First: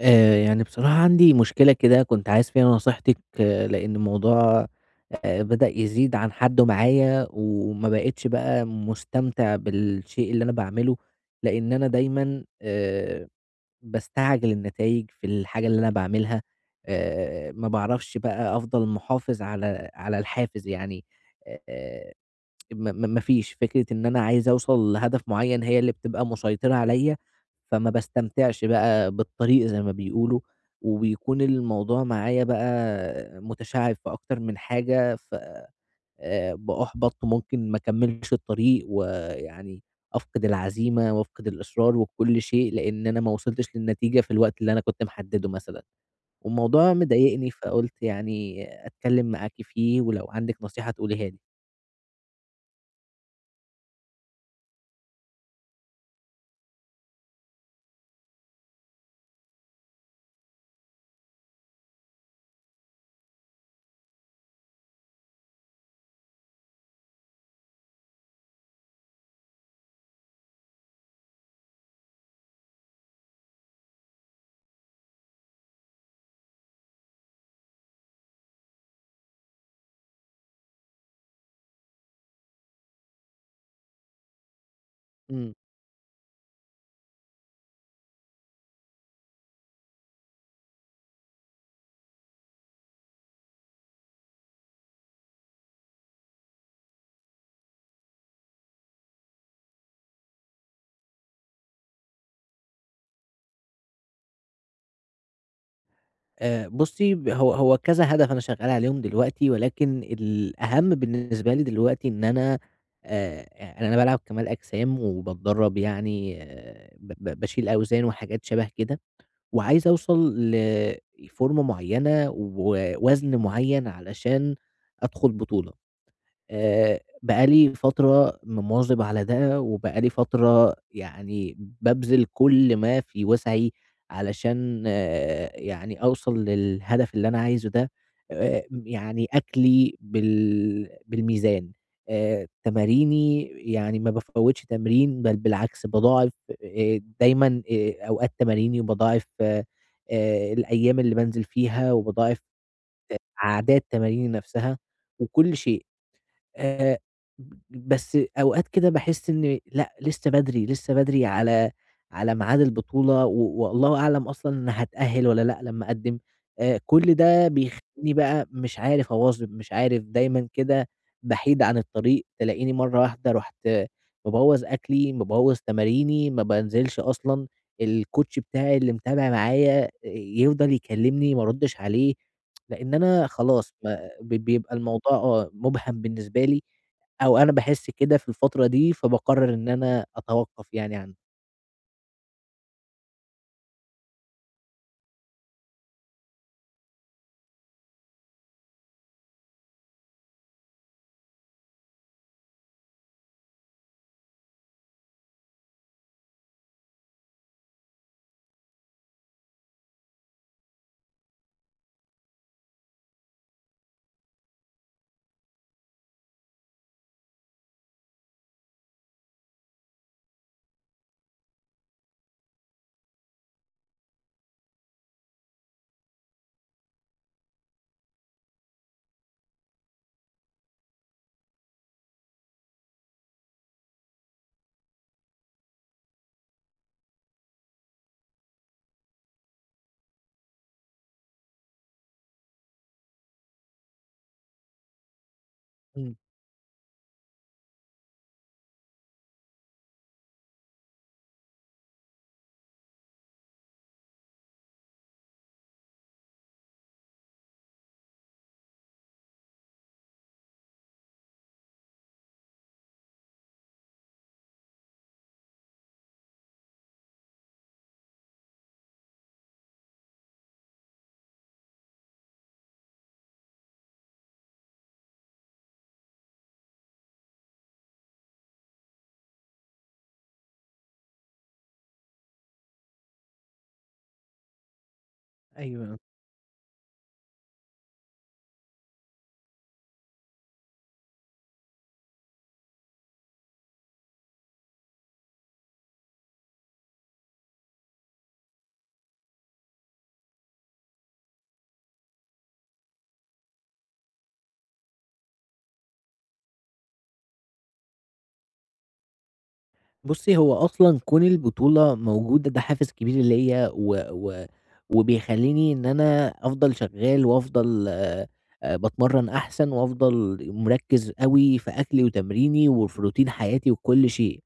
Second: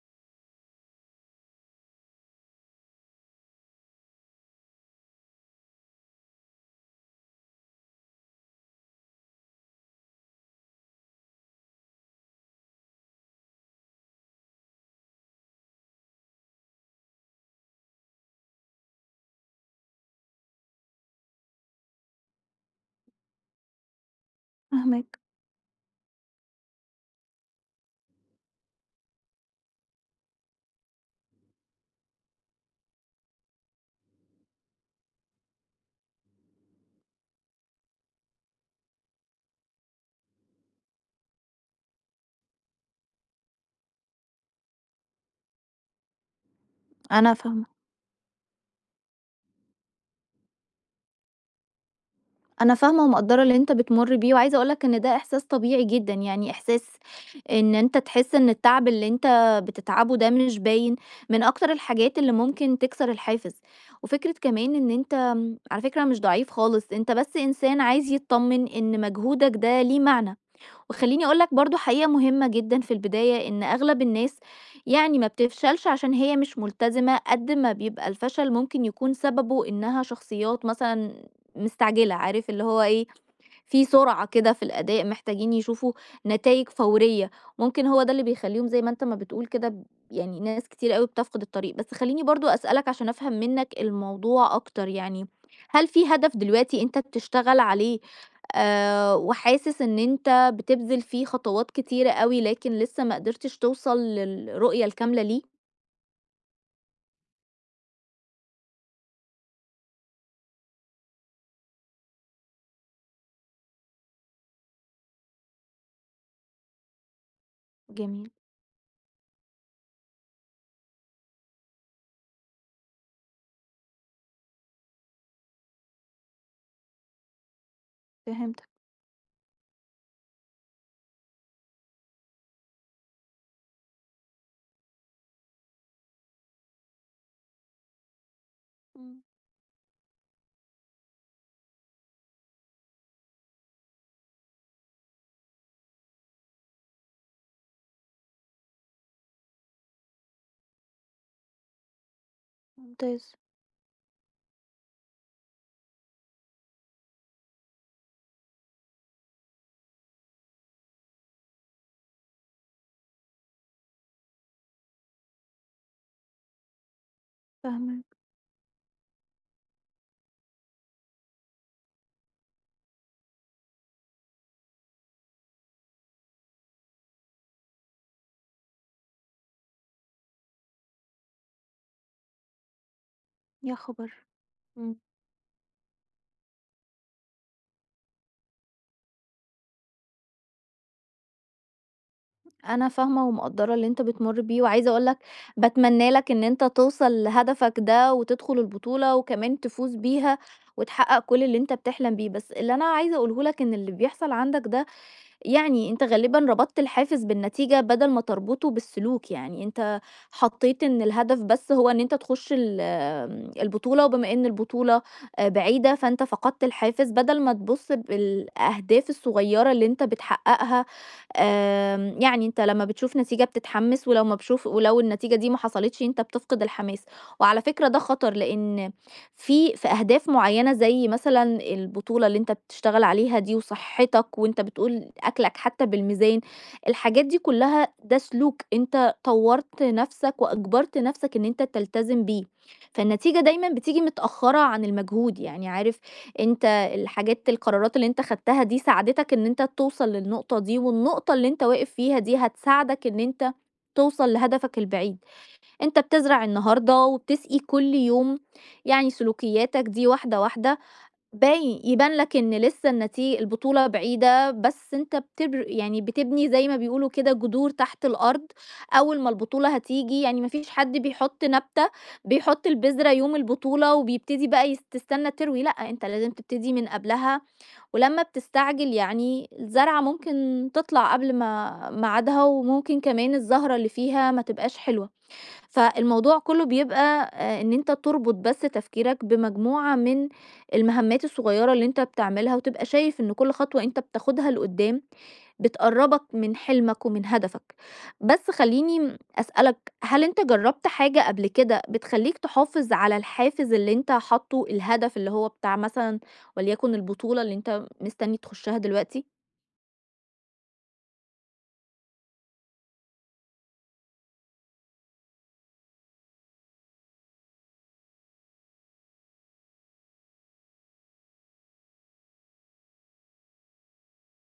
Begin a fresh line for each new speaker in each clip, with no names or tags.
يعني بصراحة عندي مشكلة كده كنت عايز فيها نصيحتِك، آه، لإن الموضوع بدأ يزيد عن حدُّه معايا، وما بقيتش بقى مستمتع بالشيء اللي أنا باعمله، لإن أنا دايمًا باستعجل النتايج في الحاجة اللي أنا باعملها، ما باعرفش بقى أفضل محافظ على الحافز يعني آآ ما فيش، فكرة إن أنا عايز أوصل
فاهماك.
لهدف معيّن هي اللي بتبقى مسيطرة عليَّ، فما باستمتعش بقى بالطريق زي ما بيقولوا، وبيكون الموضوع معايا بقى متشعِّب في أكتر من حاجة، ف بأُحبَط وممكن ما أكمّلش الطريق، ويعني أفقد العزيمة وأفقد الإصرار وكل شيء، لإن أنا ما وصلتش للنتيجة في الوقت اللي أنا كنت محدّده مثلًا، والموضوع
أنا
مضايقني
فاهمة،
فقُلت يعني أتكلّم معاكِ فيه، ولو عندِك نصيحة تقوليها لي.
أنا فاهمة ومقدّرة اللي أنت بتمُر بيه، وعايزة أقول لك إن ده إحساس طبيعي جدًا، يعني إحساس إن أنت تحس إن التعب اللي أنت بتتعبه ده مش باين، من أكتر الحاجات اللي ممكن تكسر الحافز، وفكرة كمان إن أنت على فكرة مش ضعيف خالص، أنت بس إنسان عايز يتطمن إن مجهودك ده ليه معنى، وخلّيني أقول لك برضه حقيقة مهمة جدًا في البداية، إن أغلب الناس يعني ما بتفشلش عشان هي مش ملتزمة، قد ما بيبقى الفشل ممكن يكون سببه إنها شخصيات مثلًا مستعجلة، عارف اللي هو إيه، في سرعة كده في الأداء، محتاجين
إمم.
يشوفوا نتايج فورية، ممكن هو ده اللي بيخلّيهم زي ما أنت ما بتقول كده يعني ناس كتير أوي بتفقد الطريق، بس خلّيني برضه أسألك عشان أفهم منّك الموضوع أكتر يعني، هل في هدف دلوقتي أنت بتشتغل عليه وحاسس إن أنت بتبذل فيه خطوات كتيرة أوي لكن لسه ما قدرتش توصل للرؤية الكاملة ليه؟
بُصّي، ب هو هو كذا هدف أنا شغّال عليهم دلوقتي، ولكن الأهم بالنسبة لي دلوقتي إن أنا يعني أنا بالعب كمال أجسام وباتدرّب يعني آه، ب ب باشيل أوزان
جميل.
وحاجات شَبه كده، وعايز أوصل لفورمة معيّنة ووزن معيّن علشان أدخُل بطولة. بقى لي فترة
فهمتك.
مواظب على ده، وبقى لي فترة يعني بابذل كل ما في وسعي علشان آه، يعني أوصل للهدف اللي أنا عايزه ده،
إمم.
يعني أكلي بالميزان، تماريني يعني ما بافوّتش تمرين، بل بالعكس باضاعف دايمًا أوقات تماريني، وباضاعف الأيام اللي بانزل فيها، وباضاعف
ممتاز.
أعداد تماريني نفسها، وكل شيء. آآ ب بس أوقات كده باحس إن لأ، لسه بدري، لسه بدري على ميعاد البطولة والله أعلم أصلًا هاتأهل والّا لأ لمّا أقدّم، كل ده بيخلّيني
فاهماك.
بقى مش عارف أواظب، مش عارف دايمًا كده بحيد عن الطريق، تلاقيني مرّة واحدة رُحت مبوّظ أكلي، مبوّظ تماريني، ما بانزلش أصلًا، الcoach بتاعي اللي متابع معايا يفضل يكلمني ما أردش عليه، لإن أنا خلاص
يا
ما
خبر!
بيبقى
إمم.
الموضوع آه، مُبهَم بالنسبة لي، أو أنا باحس كده في الفترة دي، فباقرر إن أنا أتوقّف يعني عنه.
أنا فاهمة ومقدّرة اللي أنت بتمُر بيه، وعايزة أقول لك باتمنى لك إن أنت توصل لهدفك ده، وتدخل البطولة وكمان تفوز بيها، وتحقق كل اللي أنت بتحلم بيه، بس اللي أنا عايزة أقوله لك إن اللي بيحصل عندك ده يعني أنت غالبًا ربطت الحافز بالنتيجة بدل ما تربطه بالسلوك، يعني أنت حطيت إن الهدف بس هو إن أنت تخش ال آمم، البطولة، وبما إن البطولة بعيدة فأنت فقدت الحافز بدل ما تبُص بالأهداف الصغيرة اللي أنت بتحققها، يعني أنت لمّا بتشوف نتيجة بتتحمس، ولو ما بشوف ولو النتيجة دي ما حصلتش أنت بتفقد الحماس، وعلى فكرة ده خطر لإن في أهداف معيّنة زي مثلًا البطولة اللي أنت بتشتغل عليها دي وصحّتك وأنت بتقول أكلك حتى بالميزان، الحاجات دي كلّها ده سلوك أنت طوّرت نَفْسك وأجبرت نَفْسك إن أنت تلتزم بيه، فالنتيجة دايمًا بتيجي متأخّرة عن المجهود، يعني عارف
إمم،
أنت القرارات اللي أنت خدتها دي ساعدتك إن أنت توصل للنقطة دي والنقطة اللي أنت واقف فيها دي هتساعدك إن أنت توصل لهدفك البعيد. أنت بتزرع النهارده وبتسقي كل يوم، يعني سلوكياتك دي واحدة، واحدة باين يبان لك إن لسه البطولة بعيدة، بس أنت بتبر يعني بتبني زي ما بيقولوا كده جذور تحت الأرض، أول ما البطولة هتيجي يعني ما فيش حد بيحط نبتة، بيحط البذرة يوم البطولة وبيبتدي بقى تستنى تروي، لأ، أنت لازم تبتدي من قبلها، ولمّا بتستعجل يعني الزرعة ممكن تطلع قبل ما ميعادها، وممكن كمان الزهرة اللي فيها ما تبقاش حلوة.
أيوه، آه.
فالموضوع كله بيبقى ان انت تربط بس تفكيرك بمجموعة من المهمات الصغيرة اللي انت بتعملها وتبقى شايف ان كل خطوة انت بتاخدها لقدام بتقربك من حلمك ومن هدفك، بس خليني أسألك هل انت جربت حاجة قبل كده بتخليك تحافظ على الحافز اللي انت حاطه الهدف اللي هو بتاع مثلا وليكن البطولة اللي انت مستني تخشها دلوقتي؟
بُصّي، هو أصلًا كون البطولة موجودة ده حافز كبير ليّا، و و وبيخلّيني إن أنا أفضل شغّال وأفضل باتمرّن أحسن وأفضل مركّز أوي في أكلي وتمريني وفي روتين حياتي وكل شيء.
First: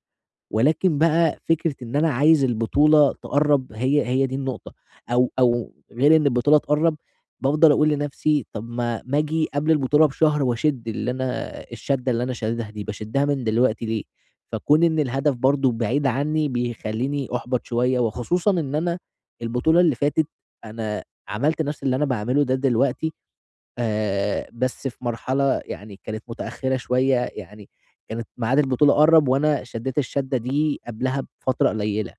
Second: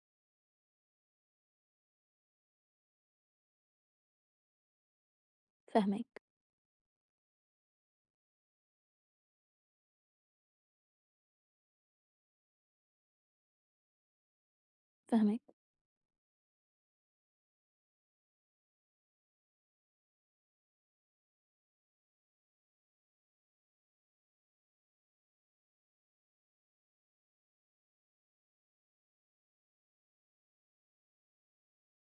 ولكن بقى فكرة إن أنا عايز البطولة تقرّب هي دي النقطة، أو غير
فهمك.
إن البطولة تقرّب بافضل أقول لنفسي طب ما آجي قبل البطولة بشهر واشِد اللي أنا الشدّة اللي أنا شاددها دي، باشدّها من دلوقتي ليه؟ فكون إن الهدف
فهمك.
برضه بعيد عني بيخلّيني أُحبط شوية، وخصوصًا إن أنا البطولة اللي فاتت أنا عملت نفس اللي أنا باعمله ده دلوقتي بس في مرحلة يعني كانت متأخّرة شوية، يعني كانت ميعاد البطولة قرّب وأنا شدّيت الشدّة دي قبلها بفترة قليّلة.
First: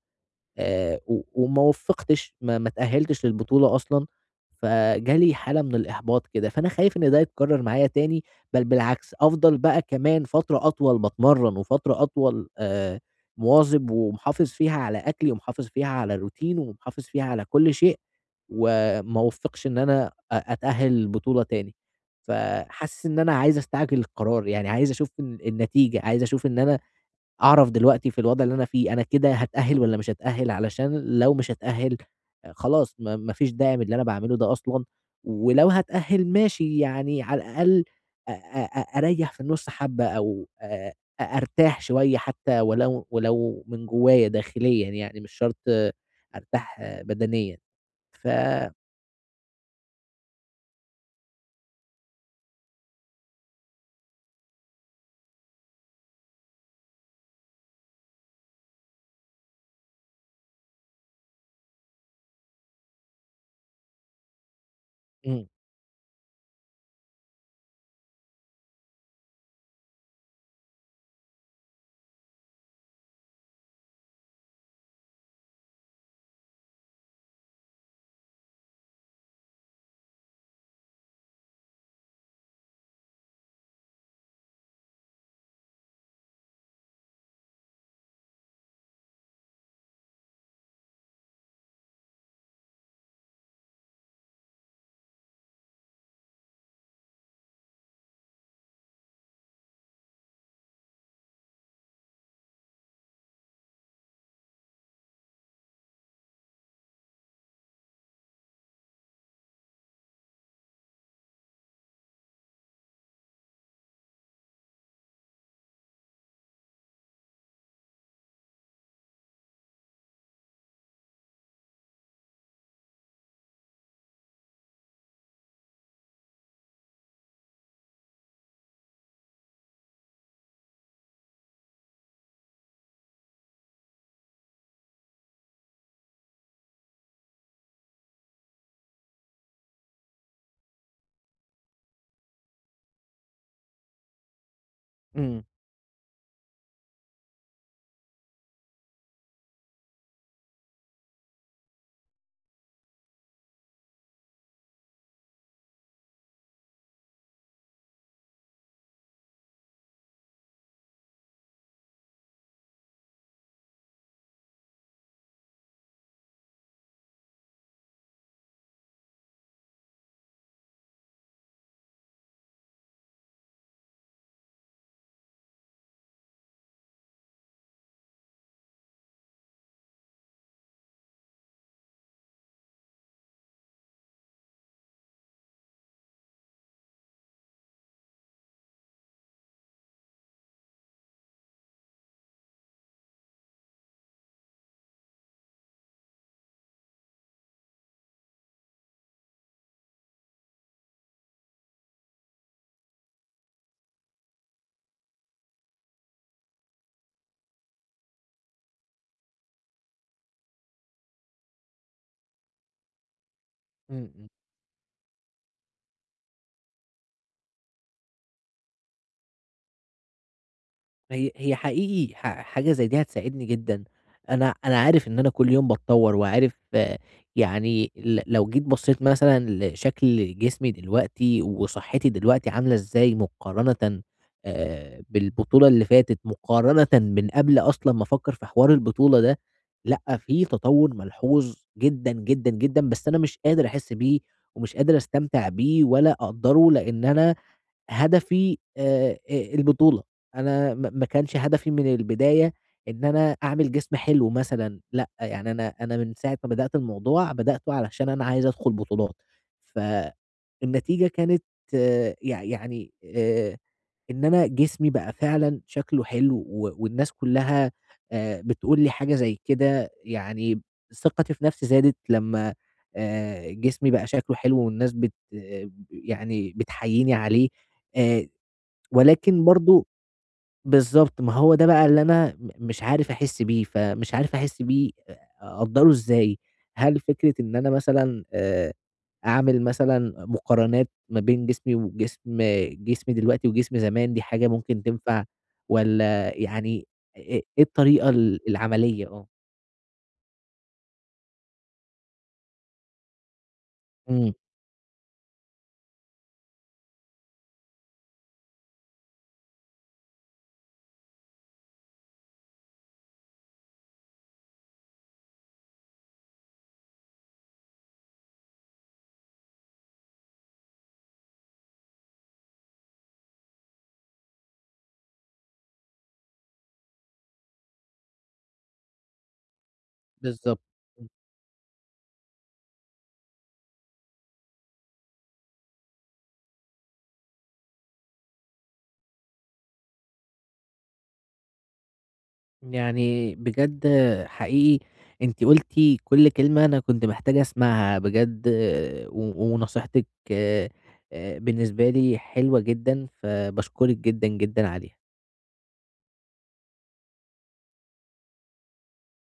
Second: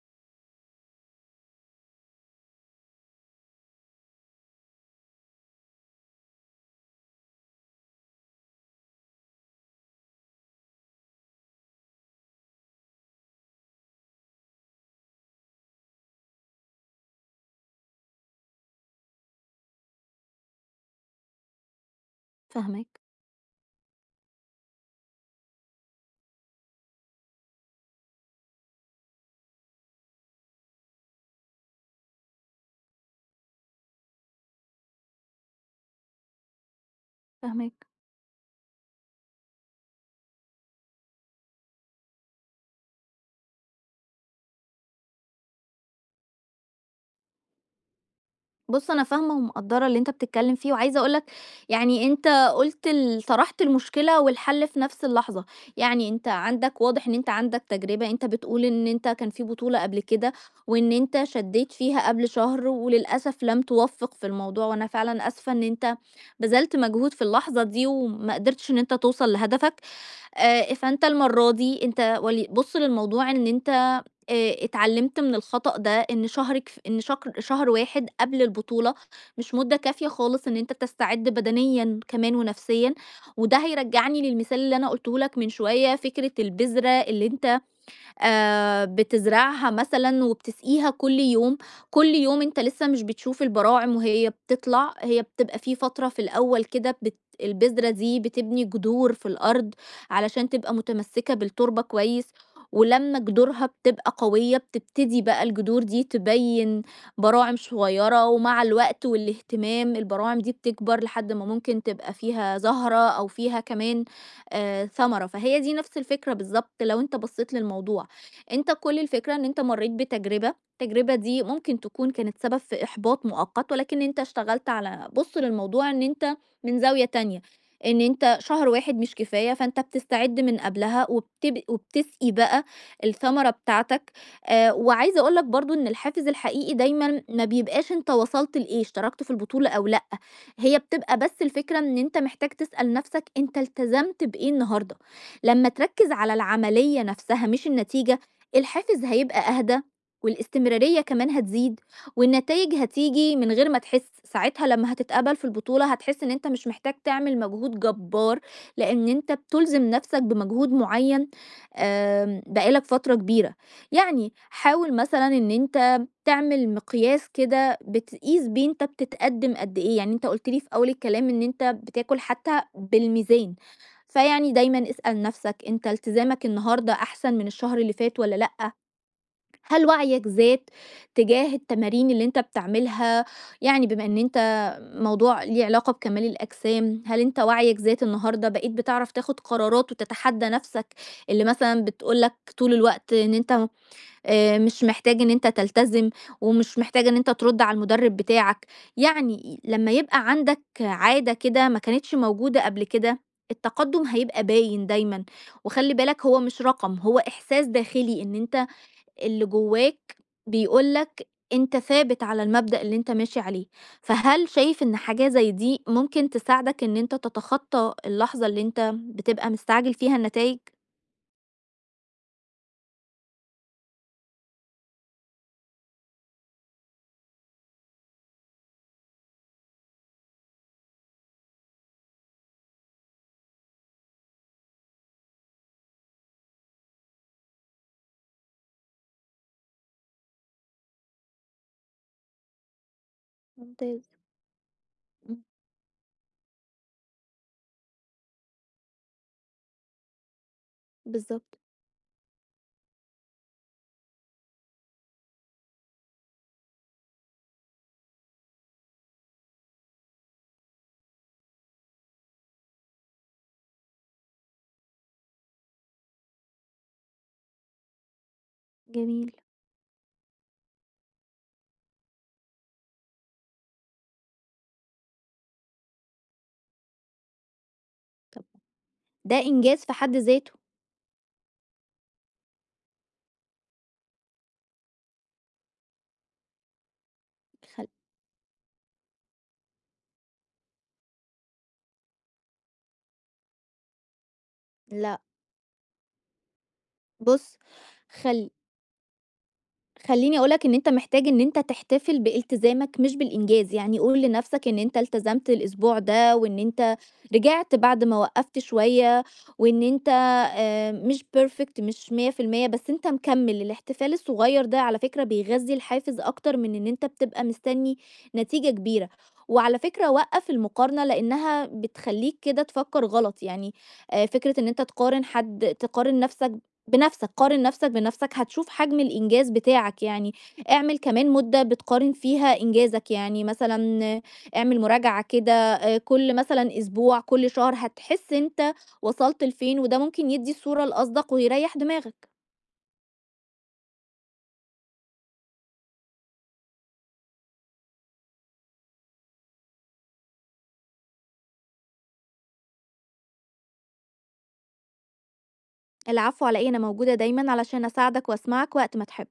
و وما وفّقتش ما اتأهّلتش للبطولة أصلًا، فجالي حالة من الإحباط كده، فأنا خايف إن ده يتكرّر معايا تاني، بل بالعكس أفضل بقى كمان فترة أطول باتمرّن وفترة أطول مواظب ومحافظ فيها على أكلي ومحافظ فيها على الروتين ومحافظ فيها على كل شيء، وما اوفّقش إن أنا أتأهّل للبطولة تاني،
فهمك.
فحاسس إن أنا عايز أستعجل القرار، يعني عايز أشوف النتيجة، عايز أشوف إن أنا أعرف دلوقتي في الوضع اللي أنا فيه، أنا كده هاتأهل والّا مش هاتأهل، علشان لو مش هاتأهل خلاص ما فيش داعي من اللي أنا باعمله ده أصلًا، ولو هاتأهل ماشي يعني على
فهمك.
الأقل أ أ أ أريّح في النُص حبّة أو أ أرتاح شوية حتى ولو من جوايا داخليًا يعني مش شرط آه، أرتاح آه، بدنيًا. إمم،
بُص، أنا فاهمة ومقدّرة اللي أنت بتتكلم فيه، وعايزة أقول لك يعني أنت قُلت طرحت المشكلة والحل في نفس اللحظة، يعني أنت عندك واضح إن أنت عندك تجربة، أنت بتقول إن أنت كان في بطولة قبل كده، وإن أنت شدّيت فيها قبل شهر وللأسف لم توفّق في الموضوع، وأنا فعلًا
إمم،
آسفة إن أنت بذلت مجهود في اللحظة دي وما قدرتش إن أنت توصل لهدفك، فأنت المرة دي أنت بُص للموضوع إن أنت اتعلمت من الخطأ ده إن شهرِك ف إن شكر شهر واحد قبل البطولة مش مدة كافية خالص إن أنت تستعد بدنيًا كمان ونفسيًا، وده هيرجّعني للمثال اللي أنا قُلته لك من شوية، فكرة البذرة اللي أنت بتزرعها مثلًا وبتسقيها كل يوم، كل يوم أنت لسه مش بتشوف البراعم وهي بتطلع، هي بتبقى في فترة في الأول كده البذرة دي بتبني جذور في الأرض علشان تبقى متمسكة بالتربة كويس، ولمّا جذورها بتبقى قوية بتبتدي بقى الجذور دي تبين براعم صغيرة، ومع الوقت والاهتمام البراعم دي بتكبر لحد ما ممكن تبقى فيها زهرة أو فيها كمان ثمرة، فهي دي نفس الفكرة بالضبط لو أنت بصيت للموضوع. أنت كل الفكرة إن أنت مرّيت بتجربة، التجربة دي ممكن تكون كانت سبب في إحباط مؤقت، ولكن أنت اشتغلت على بُص للموضوع إن أنت من زاوية تانية، إن أنت شهر واحد مش كفاية، فأنت بتستعد من قبلها وبتسقي بقى الثمرة بتاعتك، وعايزة أقول لك برضه إن الحافز الحقيقي دايمًا ما بيبقاش أنت وصلت لإيه، اشتركت في البطولة أو لأ، هي بتبقى بس الفكرة إن أنت محتاج تسأل نفسك أنت التزمت بإيه النهارده،
إمم،
لمّا تركّز على العملية نفسها مش النتيجة الحافز هيبقى أهدى، والاستمرارية كمان هتزيد، والنتائج هتيجي من غير ما تحس، ساعتها لما هتتقبل في البطولة هتحس ان انت مش محتاج تعمل مجهود جبار لان انت بتلزم نفسك بمجهود معين. بقالك فترة كبيرة، يعني حاول مثلا ان انت تعمل مقياس كده بتقيس بيه انت بتتقدم قد ايه، يعني انت قلت لي في اول الكلام ان انت بتاكل حتى بالميزان، فيعني دايما اسأل نفسك انت التزامك النهاردة احسن من الشهر اللي فات ولا لأ، هل وعيك زاد تجاه التمارين اللي أنت بتعملها؟ يعني بما إن أنت موضوع ليه علاقة بكمال الأجسام، هل أنت وعيك زاد النهارده، بقيت بتعرف تاخد قرارات وتتحدى نفسك اللي مثلًا بتقول لك طول الوقت إن أنت مش محتاج إن أنت تلتزم، ومش محتاج إن أنت ترد على المدرب بتاعك، يعني لمّا يبقى عندك عادة كده ما كانتش موجودة قبل كده، التقدم هيبقى باين دايمًا، وخلي بالك هو مش رقم، هو إحساس داخلي إن أنت اللي جواك بيقول لك أنت ثابت على المبدأ اللي أنت ماشي عليه،
إمم.
فهل شايف إن حاجة زي دي ممكن تساعدك إن أنت تتخطى اللحظة اللي أنت بتبقى مستعجل فيها النتايج؟
هي حقيقي حاجة زي دي هتساعدني جدًا، أنا عارف إن أنا كل يوم باتطور وعارف آه، يعني لو جيت بصيت مثلًا لشكل جسمي دلوقتي وصحتي دلوقتي عاملة إزاي مقارنةً بالبطولة اللي فاتت، مقارنةً من قبل أصلًا ما أفكّر في حوار البطولة ده، لأ في تطور ملحوظ جدًا، جدًا، جدًا، بس أنا مش قادر أحس
ممتاز.
بيه ومش قادر
إمم.
أستمتع بيه ولا أقدّره لإن أنا هدفي أ البطولة، أنا ما كانش
بالضبط.
هدفي من البداية إن أنا أعمل جسم حلو مثلًا، لأ، يعني أنا من ساعة ما بدأت الموضوع، بدأته علشان أنا عايز أدخل بطولات، فالنتيجة كانت آه، يعني إن أنا جسمي بقى فعلًا شكله حلو والناس كلّها بتقول لي حاجة
جميل.
زي كده، يعني ثقتي في نفسي زادت لمّا جسمي بقى شكله حلو والناس بت آه، يعني بتحيّيني عليه آآ
طب ده
ولكن
إنجاز
برضه
في حد ذاته.
بالضبط، ما هو ده بقى اللي أنا مش عارف أحس بيه، فمش عارف أحس بيه أقدّره إزاي؟ هل فكرة إن أنا
خل
مثلًا أعمل مثلًا مقارنات ما بين جسمي وجسم جسمي دلوقتي وجسم زمان دي حاجة ممكن
لأ،
تنفع والّا يعني إيه
بُص،
الطريقة ال
خل
العملية؟ آه،
خلّيني أقول لك إن أنت محتاج إن أنت تحتفل بإلتزامك مش بالإنجاز، يعني قُل
إمم،
لنفْسك إن أنت التزمت الأسبوع ده وإن أنت رجعت بعد ما وقّفت شوية وإن أنت مش perfect مش 100% بس أنت مكمّل، الاحتفال الصغيّر ده على فكرة بيغذّي الحافز أكتر من إن أنت بتبقى مستنّي نتيجة كبيرة، وعلى فكرة وقّف المقارنة لإنّها بتخلّيك كده تفكّر غلط، يعني فكرة إن أنت تقارن حد تقارن نفْسك بنفسك، قارن نفسك بنفسك، هتشوف حجم الإنجاز بتاعك يعني،
بالضبط.
اعمل كمان مدة بتقارن فيها إنجازك، يعني مثلًا اعمل مراجعة كده كل مثلًا أسبوع، كل شهر، هتحس أنت وصلت لفين، وده ممكن يدّي الصورة الأصدق ويريّح دماغك.
يعني بجد حقيقي أنتِ قلتِ كل كلمة أنا كنت محتاج أسمعها بجد آه، ونصيحتِك بالنسبة لي حلوة جدًا، فباشكرِك جدًا، جدًا عليها.
العفو على إيه، أنا موجودة دايمًا علشان أساعدك وأسمعك وقت ما تحب.